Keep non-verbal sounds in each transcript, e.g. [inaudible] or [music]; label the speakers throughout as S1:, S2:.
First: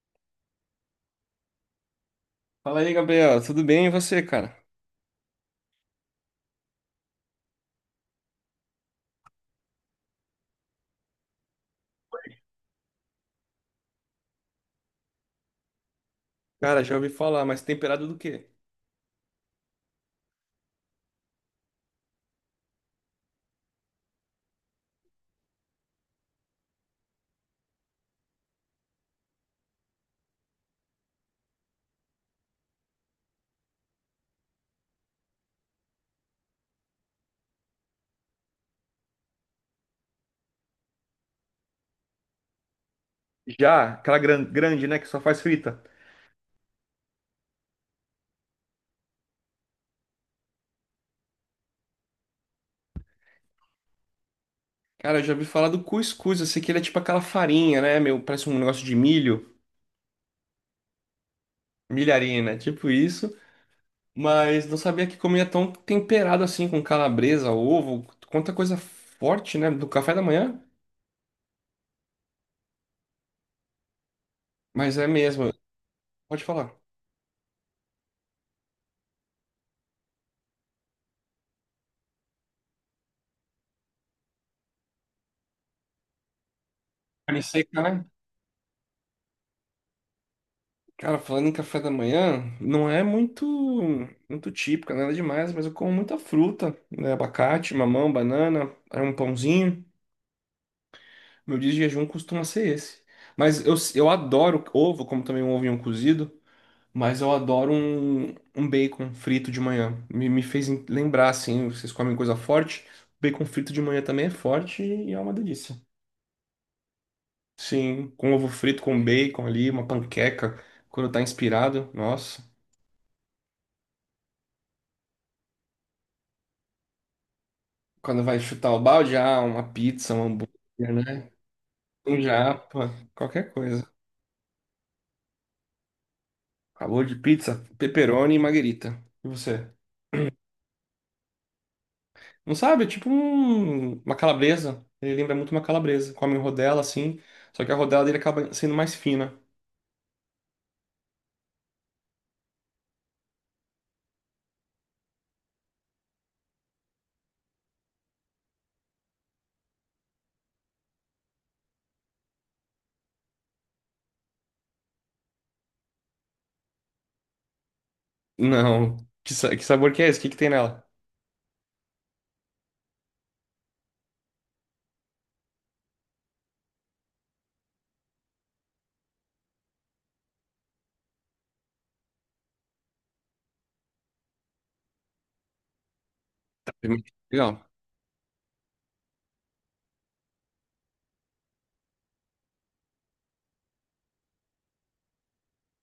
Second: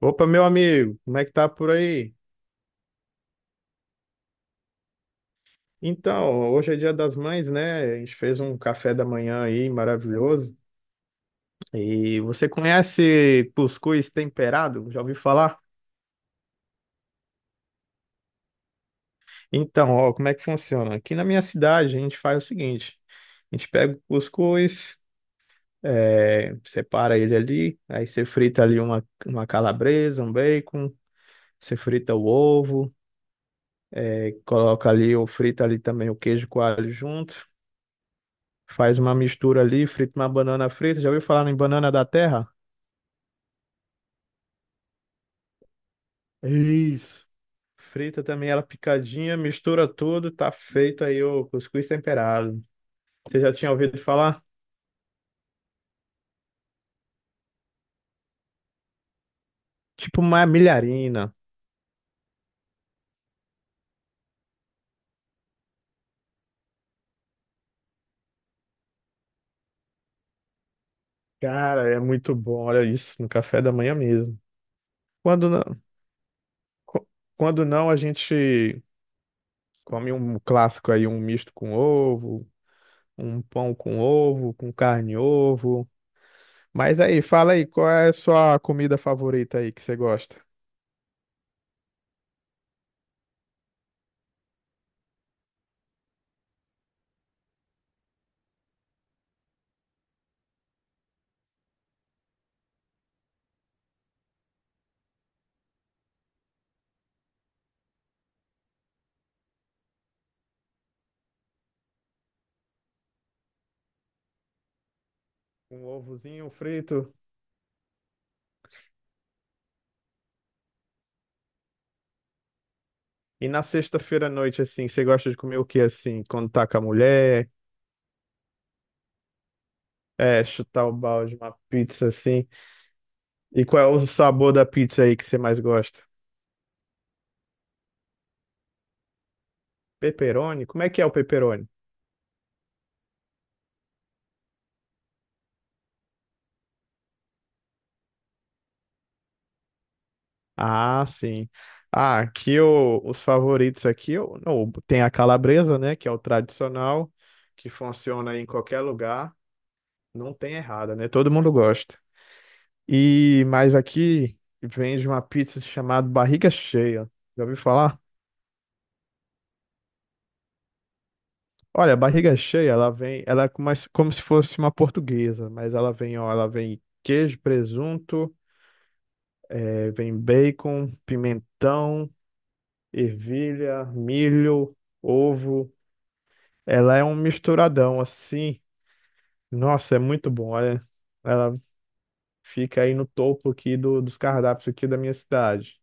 S1: Opa, meu amigo, como é que tá por aí?
S2: Fala aí, Gabriel. Tudo bem e você, cara?
S1: Então, hoje é Dia das Mães, né? A gente fez um café da manhã aí maravilhoso. E você conhece cuscuz temperado? Já ouviu falar?
S2: Cara, já ouvi falar, mas temperado do quê?
S1: Então, ó, como é que funciona? Aqui na minha cidade a gente faz o seguinte: a gente pega o cuscuz, separa ele ali, aí você frita ali uma calabresa, um bacon, você frita o ovo, coloca ali ou frita ali também o queijo coalho junto. Faz uma mistura ali, frita uma banana frita. Já ouviu falar em banana da terra?
S2: Já, aquela grande, né, que só faz frita.
S1: Isso. Frita também ela picadinha, mistura tudo, tá feito aí o cuscuz temperado. Você já tinha ouvido falar?
S2: Cara, eu já ouvi falar do cuscuz. Eu sei que ele é tipo aquela farinha, né? Meu, parece um negócio de milho,
S1: Tipo uma milharina.
S2: milharina, tipo isso. Mas não sabia que comia tão temperado assim, com calabresa, ovo, quanta coisa forte, né? Do café da manhã.
S1: Cara, é muito bom, olha isso, no café da manhã mesmo.
S2: Mas é
S1: Quando
S2: mesmo.
S1: não,
S2: Pode falar.
S1: qu- quando não, a gente come um clássico aí, um misto com ovo, um pão com ovo, com carne e ovo. Mas aí,
S2: Carne
S1: fala aí,
S2: seca,
S1: qual
S2: né?
S1: é a sua comida favorita aí que você gosta?
S2: Cara, falando em café da manhã, não é muito típico, nada demais, mas eu como muita fruta, né? Abacate, mamão, banana, aí um pãozinho. Meu dia de jejum costuma ser esse. Mas eu adoro ovo, como também um ovinho cozido, mas eu adoro um bacon frito de manhã. Me fez lembrar, assim, vocês comem coisa forte, bacon frito de manhã também é forte e é uma delícia.
S1: Um ovozinho frito.
S2: Sim, com ovo frito, com bacon ali, uma panqueca, quando tá inspirado, nossa.
S1: E na sexta-feira à noite, assim, você gosta de comer o que, assim, quando tá com a mulher?
S2: Quando vai chutar o balde, ah, uma pizza, um
S1: É, chutar
S2: hambúrguer,
S1: o
S2: né?
S1: balde, uma pizza,
S2: Um
S1: assim.
S2: japa, qualquer
S1: E qual
S2: coisa.
S1: é o sabor da pizza aí que você mais gosta?
S2: Acabou de pizza, pepperoni e marguerita. E você?
S1: Pepperoni? Como é que é o pepperoni?
S2: Não sabe? É tipo uma calabresa. Ele lembra muito uma calabresa. Come rodela assim, só que a rodela dele acaba sendo mais fina.
S1: Ah, sim. Ah, aqui os favoritos aqui, não, tem a calabresa, né, que é o tradicional, que funciona em qualquer lugar. Não tem errada, né? Todo mundo gosta. E, mas aqui vende uma pizza chamada barriga cheia. Já ouviu falar?
S2: Não. Que, que sabor que é esse? O que que tem nela?
S1: Olha, a barriga cheia, ela vem, ela é como se fosse uma portuguesa, mas ela vem, ó, ela vem queijo, presunto, vem bacon, pimentão, ervilha, milho, ovo.
S2: Tá.
S1: Ela é um
S2: Legal.
S1: misturadão assim. Nossa, é muito bom, olha. Ela fica aí no topo aqui dos cardápios aqui da minha cidade.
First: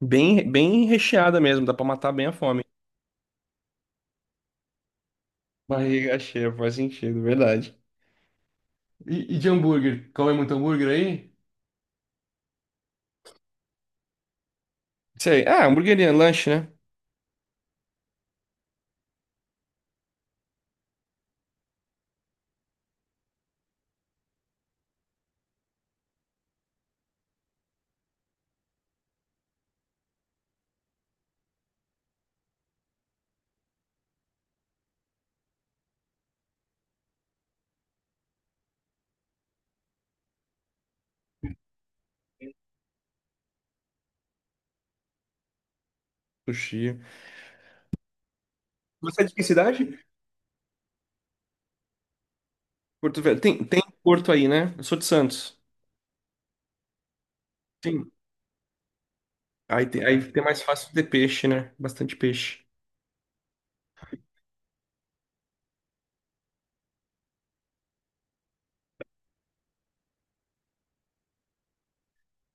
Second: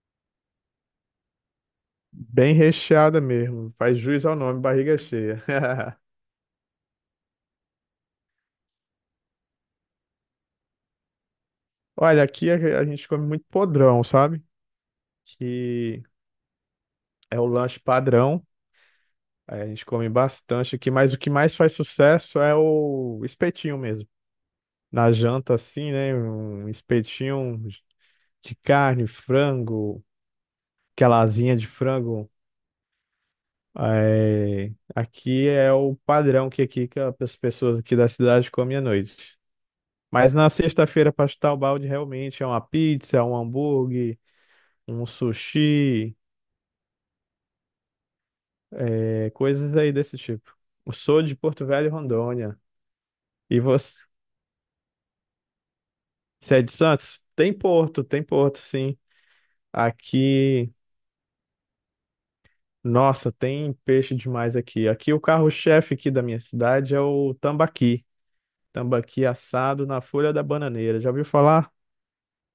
S2: Bem, bem recheada mesmo, dá pra matar bem a
S1: Bem
S2: fome.
S1: recheada mesmo. Faz jus ao nome, barriga cheia. [laughs]
S2: Barriga cheia, faz sentido, verdade. E de hambúrguer? Come muito hambúrguer aí?
S1: Olha, aqui a gente come muito podrão, sabe?
S2: Sei. Ah,
S1: Que
S2: hamburgueria, lanche, né?
S1: é o lanche padrão. É, a gente come bastante aqui, mas o que mais faz sucesso é o espetinho mesmo. Na janta, assim, né? Um espetinho de carne, frango, aquela asinha de frango. É, aqui é o padrão que aqui que as pessoas aqui da cidade comem à noite. Mas na sexta-feira, para chutar o balde, realmente é uma pizza, um hambúrguer, um sushi,
S2: Sushi. Você é
S1: é,
S2: de que
S1: coisas aí
S2: cidade?
S1: desse tipo. Eu sou de Porto Velho, Rondônia.
S2: Porto Velho.
S1: E
S2: Tem, tem
S1: você?
S2: Porto aí, né? Eu sou de Santos.
S1: Você é de Santos?
S2: Sim.
S1: Tem porto, sim.
S2: Aí tem mais
S1: Aqui,
S2: fácil de ter peixe, né? Bastante peixe.
S1: nossa, tem peixe demais aqui. Aqui o carro-chefe aqui da minha cidade é o tambaqui. Tambaqui assado na folha da bananeira. Já ouviu falar?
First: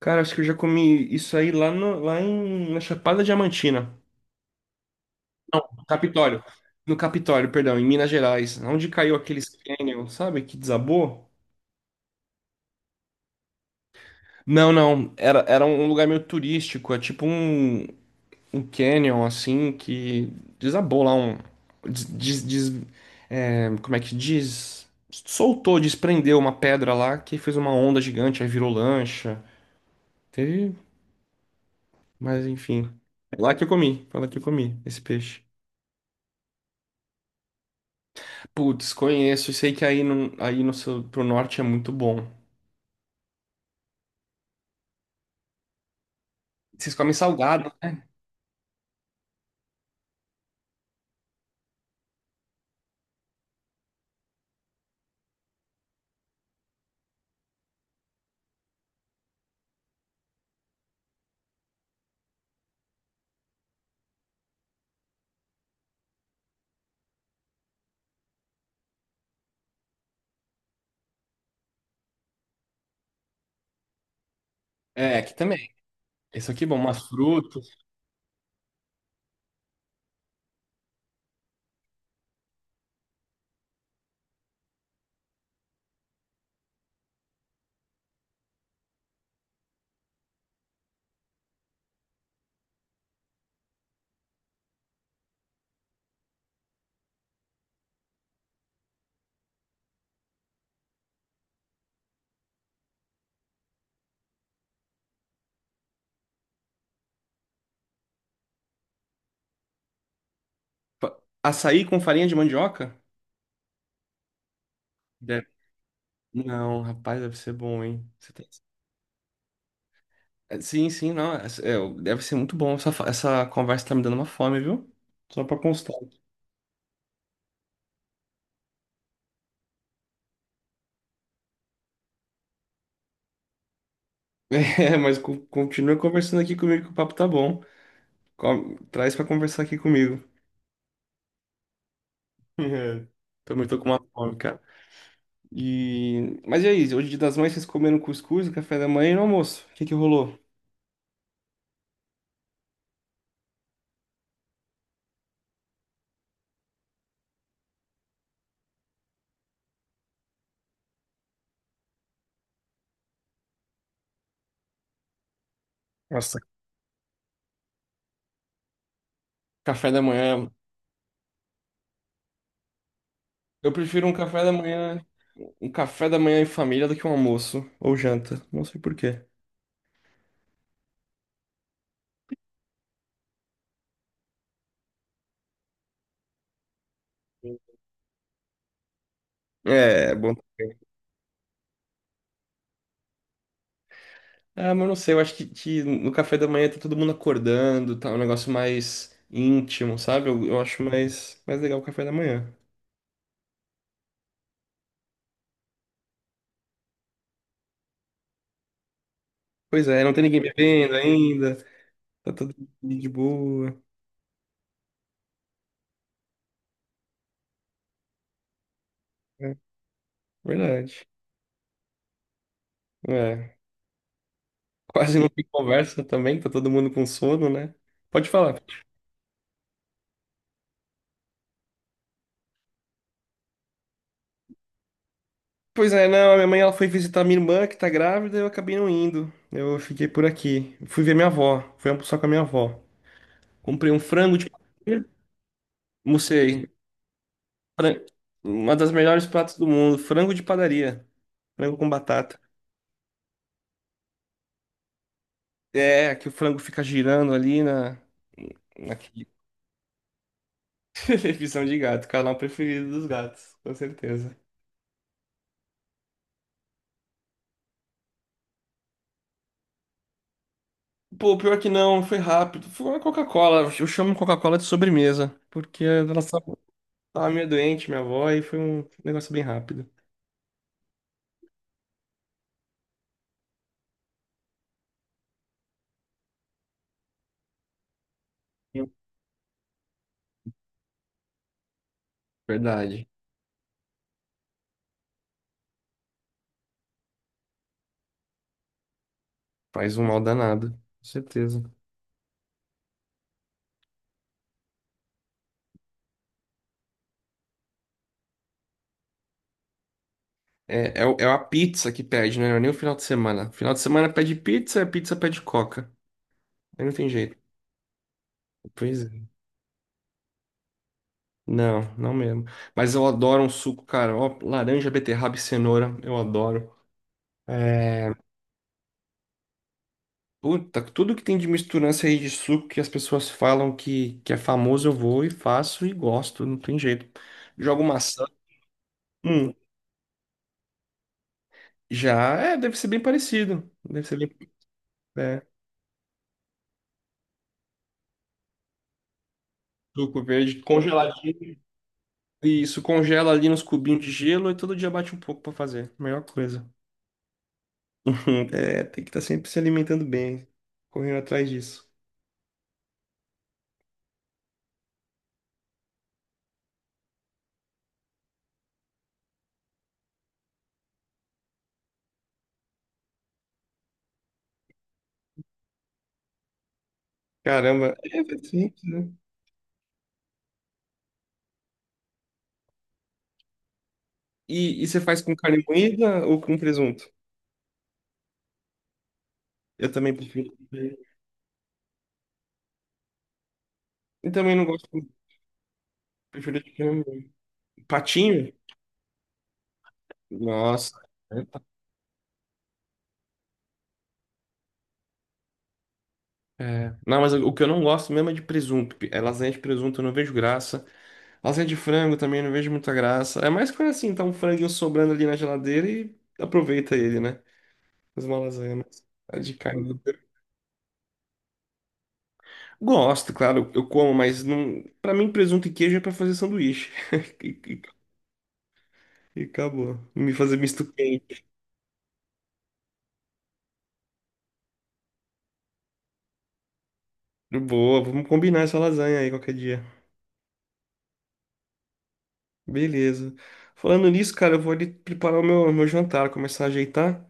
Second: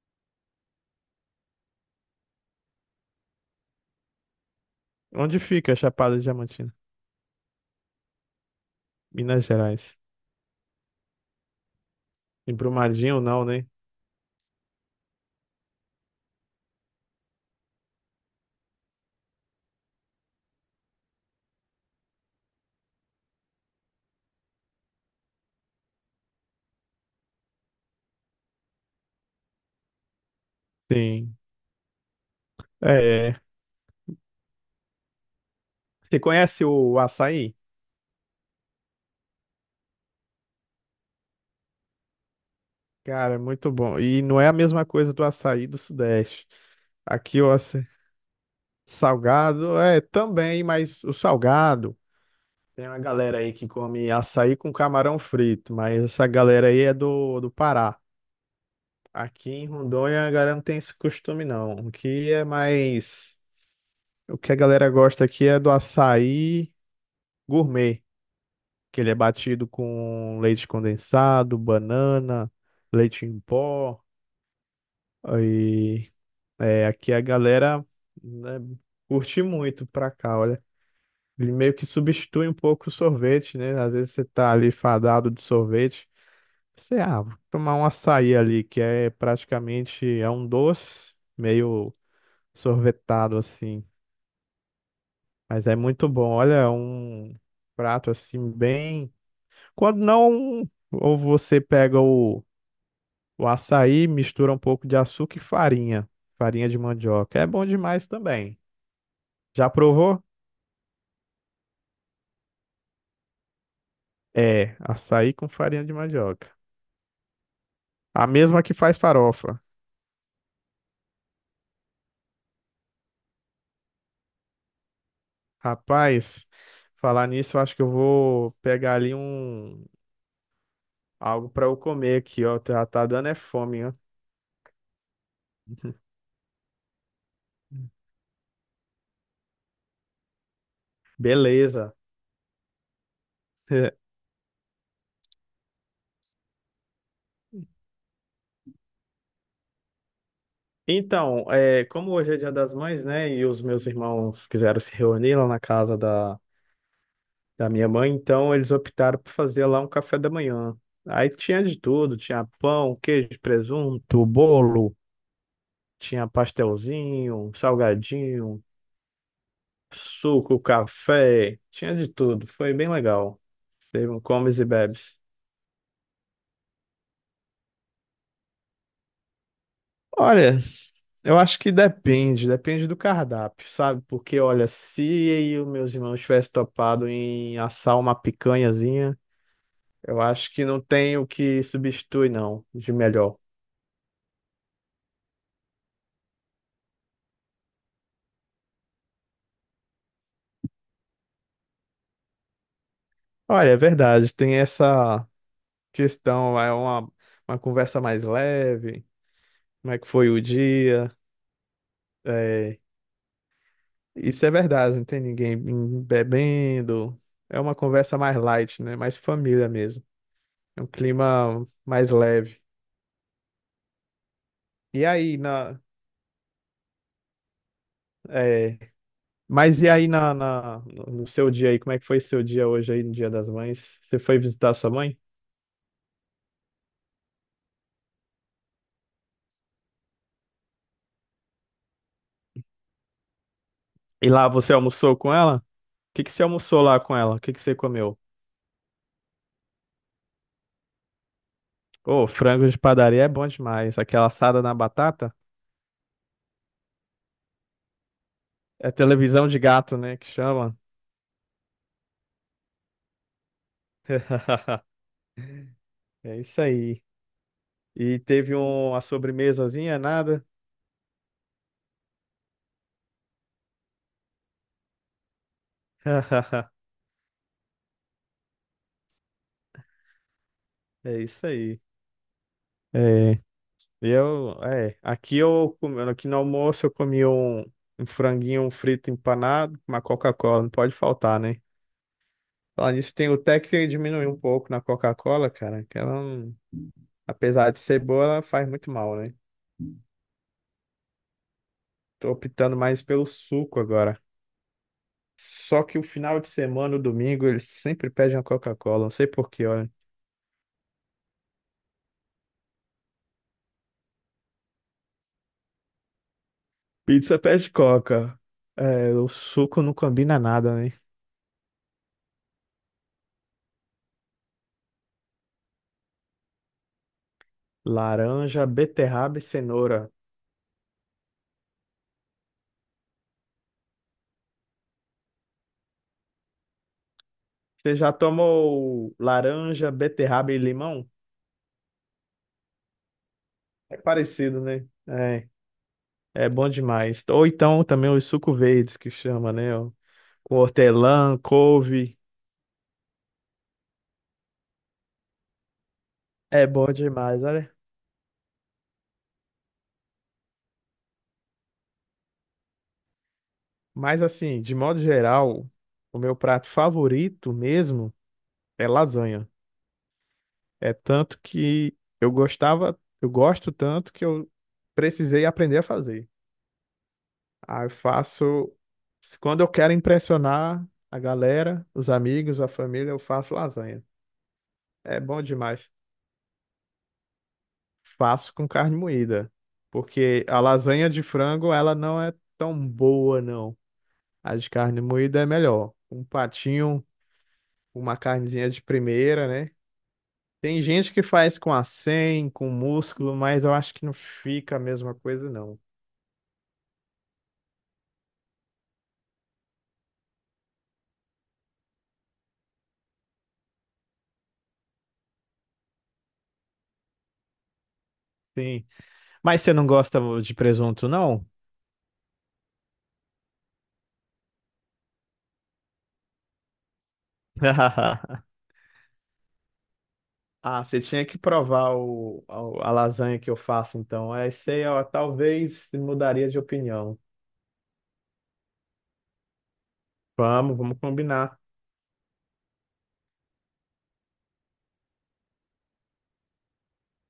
S2: Cara, acho que eu já comi isso aí lá, no, lá em, na Chapada Diamantina.
S1: Onde
S2: Não,
S1: fica a Chapada
S2: Capitólio.
S1: Diamantina?
S2: No Capitólio, perdão, em Minas Gerais. Onde caiu
S1: Minas
S2: aqueles
S1: Gerais.
S2: canyon, sabe? Que desabou?
S1: Em Brumadinho, não, né?
S2: Não, não. Era, era um lugar meio turístico. É tipo um, um canyon assim que desabou lá um des, des- des- é, como é que diz? Soltou, desprendeu uma pedra lá que fez uma onda gigante, aí virou lancha. Teve,
S1: Sim.
S2: mas enfim.
S1: É,
S2: É
S1: é.
S2: lá que eu comi, foi lá que eu comi esse peixe.
S1: Você conhece o açaí?
S2: Putz, conheço, sei que aí no seu, pro norte é muito bom.
S1: Cara, é muito bom. E não é a mesma coisa do açaí do Sudeste.
S2: Vocês comem
S1: Aqui o
S2: salgado?
S1: açaí salgado é também, mas o salgado. Tem uma galera aí que come açaí com camarão frito, mas essa galera aí é do Pará. Aqui em Rondônia a galera não tem esse costume, não. O que é mais. O que a galera gosta aqui é do açaí gourmet, que ele é batido com leite condensado, banana, leite em pó.
S2: É, aqui também.
S1: E
S2: Isso aqui é bom,
S1: é,
S2: umas
S1: aqui a
S2: frutas.
S1: galera né, curte muito pra cá, olha. Ele meio que substitui um pouco o sorvete, né? Às vezes você tá ali fadado de sorvete. Sei, ah, vou tomar um açaí ali, que é praticamente é um doce meio sorvetado assim, mas é muito bom. Olha, é um prato assim bem. Quando não, ou você pega o açaí, mistura um pouco de açúcar e farinha, farinha de mandioca. É bom demais também. Já provou?
S2: Açaí com farinha de mandioca?
S1: É, açaí
S2: Deve.
S1: com farinha de mandioca.
S2: Não, rapaz, deve ser bom, hein?
S1: A mesma que faz farofa.
S2: É, sim, sim, não. É, deve ser muito bom. Essa, essa conversa tá me dando uma fome, viu? Só pra constar. [laughs]
S1: Rapaz, falar nisso, eu acho que eu vou pegar ali um algo para eu comer aqui, ó. Já tá dando é fome, ó.
S2: É, mas continua conversando aqui comigo que o papo tá bom. Traz pra conversar aqui comigo. [laughs]
S1: Beleza.
S2: É, também tô com uma
S1: [laughs]
S2: fome, cara. E… Mas e aí, hoje é Dia das Mães, vocês comeram cuscuz, café da manhã e no almoço? O que que rolou?
S1: Então, é, como hoje é Dia das Mães, né? E os meus irmãos quiseram se reunir lá na casa da minha mãe, então eles optaram por fazer lá um café da manhã. Aí tinha de tudo, tinha pão, queijo, presunto, bolo, tinha
S2: Nossa,
S1: pastelzinho, salgadinho,
S2: café da manhã.
S1: suco, café, tinha de tudo. Foi bem legal.
S2: Eu prefiro
S1: Teve
S2: um
S1: um
S2: café da
S1: comes e
S2: manhã,
S1: bebes.
S2: um café da manhã em família do que um almoço ou janta. Não sei por quê.
S1: Olha, eu acho que depende, depende do cardápio, sabe? Porque, olha, se eu meus irmãos tivessem topado em assar uma picanhazinha,
S2: É,
S1: eu
S2: bom.
S1: acho que não tem o que substitui, não, de melhor.
S2: Ah, mas não sei, eu acho que no café da manhã tá todo mundo acordando, tá um negócio mais íntimo, sabe? Eu acho mais, mais legal o café da manhã.
S1: Olha, é verdade, tem essa questão, é uma conversa mais leve,
S2: Pois
S1: como é
S2: é,
S1: que
S2: não tem
S1: foi
S2: ninguém
S1: o
S2: bebendo
S1: dia,
S2: ainda, tá todo
S1: é,
S2: mundo de boa.
S1: isso é verdade, não tem ninguém bebendo, é uma conversa mais light, né? Mais
S2: É,
S1: família mesmo, é um
S2: verdade.
S1: clima mais leve.
S2: É,
S1: E
S2: quase não
S1: aí,
S2: tem
S1: na...
S2: conversa também, tá todo mundo com sono, né? Pode falar.
S1: é, mas e aí no seu dia aí, como é que foi seu dia hoje aí no Dia das Mães? Você foi visitar sua mãe?
S2: Pois é, não, a minha mãe ela foi visitar minha irmã que tá grávida, eu acabei não indo. Eu fiquei por aqui. Fui ver minha avó, fui almoçar com a minha avó. Comprei um
S1: E
S2: frango
S1: lá
S2: de
S1: você
S2: padeira,
S1: almoçou com ela? O que que você
S2: almocei.
S1: almoçou lá com ela? O que que você
S2: Fran-
S1: comeu?
S2: Uma das melhores pratos do mundo, frango de padaria, frango com
S1: Ô,
S2: batata.
S1: frango de padaria é bom demais. Aquela assada na batata?
S2: É, que o frango fica girando ali na,
S1: É
S2: naquele…
S1: televisão de gato, né, que chama?
S2: [laughs] Televisão de gato, canal preferido dos gatos, com certeza.
S1: [laughs] É isso aí. E teve um, a sobremesazinha, nada?
S2: Pô, pior que não, foi rápido. Foi uma Coca-Cola, eu chamo Coca-Cola de sobremesa, porque ela estava
S1: [laughs]
S2: meio doente, minha avó, e foi um negócio bem rápido.
S1: É isso aí. É. Eu, é, aqui eu, aqui no almoço eu comi um, um franguinho um
S2: Sim.
S1: frito empanado, uma Coca-Cola, não pode faltar, né? Falar
S2: Verdade.
S1: nisso, tem o até que diminuir um pouco na Coca-Cola, cara, que ela, não, apesar de ser boa, ela faz muito mal, né?
S2: Faz um mal danado, com certeza.
S1: Tô optando mais pelo suco agora. Só que o final de semana, o domingo, eles sempre pedem uma Coca-Cola, não sei por quê, olha.
S2: É, é, é a pizza que pede, né? Não é nem o final de semana. Final de semana pede pizza, a pizza pede Coca. Aí não tem jeito.
S1: Pizza pede Coca.
S2: Pois
S1: É,
S2: é.
S1: o suco não combina nada, né?
S2: Não, não mesmo. Mas eu adoro um suco, cara. Ó, laranja, beterraba e cenoura, eu adoro. É,
S1: Laranja, beterraba e cenoura.
S2: puta, tudo que tem de misturança aí de suco que as pessoas falam que é famoso, eu vou e faço e gosto, não tem jeito. Jogo
S1: Você já
S2: maçã.
S1: tomou
S2: Hum,
S1: laranja, beterraba e limão?
S2: já é, deve ser bem parecido.
S1: É
S2: Deve ser bem.
S1: parecido, né?
S2: É,
S1: É, é bom demais. Ou então também os suco verdes que chama, né? Ó,
S2: suco
S1: com
S2: verde
S1: hortelã,
S2: congeladinho.
S1: couve.
S2: Isso, congela ali nos cubinhos de gelo e todo dia bate um pouco pra fazer. Melhor
S1: É
S2: coisa.
S1: bom demais, olha.
S2: [laughs] É, tem que estar sempre se alimentando bem, correndo atrás disso.
S1: Mas assim, de modo geral, o meu prato favorito mesmo é lasanha. É tanto que eu gostava, eu gosto tanto que eu precisei aprender a fazer. Aí eu
S2: Caramba, é é
S1: faço.
S2: simples, né?
S1: Quando eu quero impressionar a galera, os amigos, a família, eu faço lasanha.
S2: E você
S1: É
S2: faz com
S1: bom
S2: carne
S1: demais.
S2: moída ou com presunto?
S1: Faço com carne moída.
S2: Eu também
S1: Porque
S2: prefiro.
S1: a lasanha de frango, ela não é tão boa, não.
S2: Eu
S1: A
S2: também não
S1: de
S2: gosto,
S1: carne moída é melhor. Um
S2: prefiro de carne
S1: patinho,
S2: moída.
S1: uma
S2: Patinho?
S1: carnezinha de primeira, né? Tem
S2: Nossa.
S1: gente que faz com acém, com músculo, mas eu acho que não fica a mesma coisa, não.
S2: É. Não, mas o que eu não gosto mesmo é de presunto. É lasanha de presunto, eu não vejo graça. Lasanha de frango também, eu não vejo muita graça. É mais coisa assim, tá um franguinho sobrando ali na geladeira e aproveita ele, né? Faz uma lasanha,
S1: Sim.
S2: mas a de
S1: Mas você não
S2: carne.
S1: gosta de presunto, não?
S2: Gosto, claro, eu como, mas não… para mim presunto e queijo é pra fazer sanduíche. [laughs]
S1: [laughs]
S2: E acabou. Me fazer misto
S1: Ah, você tinha que
S2: quente.
S1: provar o, a lasanha que eu faço, então. É isso aí, ó, talvez mudaria de opinião.
S2: Boa, vamos combinar essa lasanha aí qualquer dia.
S1: Vamos, vamos combinar.
S2: Beleza. Falando nisso, cara, eu vou ali preparar o meu jantar, começar a ajeitar.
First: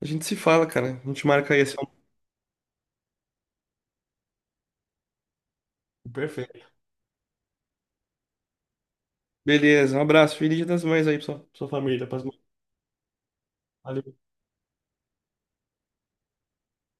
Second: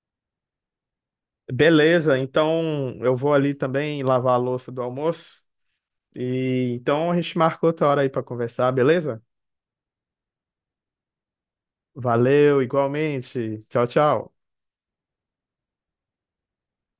S2: A gente se fala, cara. A gente marca aí esse almoço.
S1: Beleza, então eu vou ali também lavar a louça do almoço.
S2: Perfeito.
S1: E então a gente marca outra hora aí para conversar, beleza?
S2: Beleza, um abraço. Feliz Dia das Mães aí pra pra sua família. Pras mães.
S1: Valeu, igualmente. Tchau,
S2: Valeu.
S1: tchau.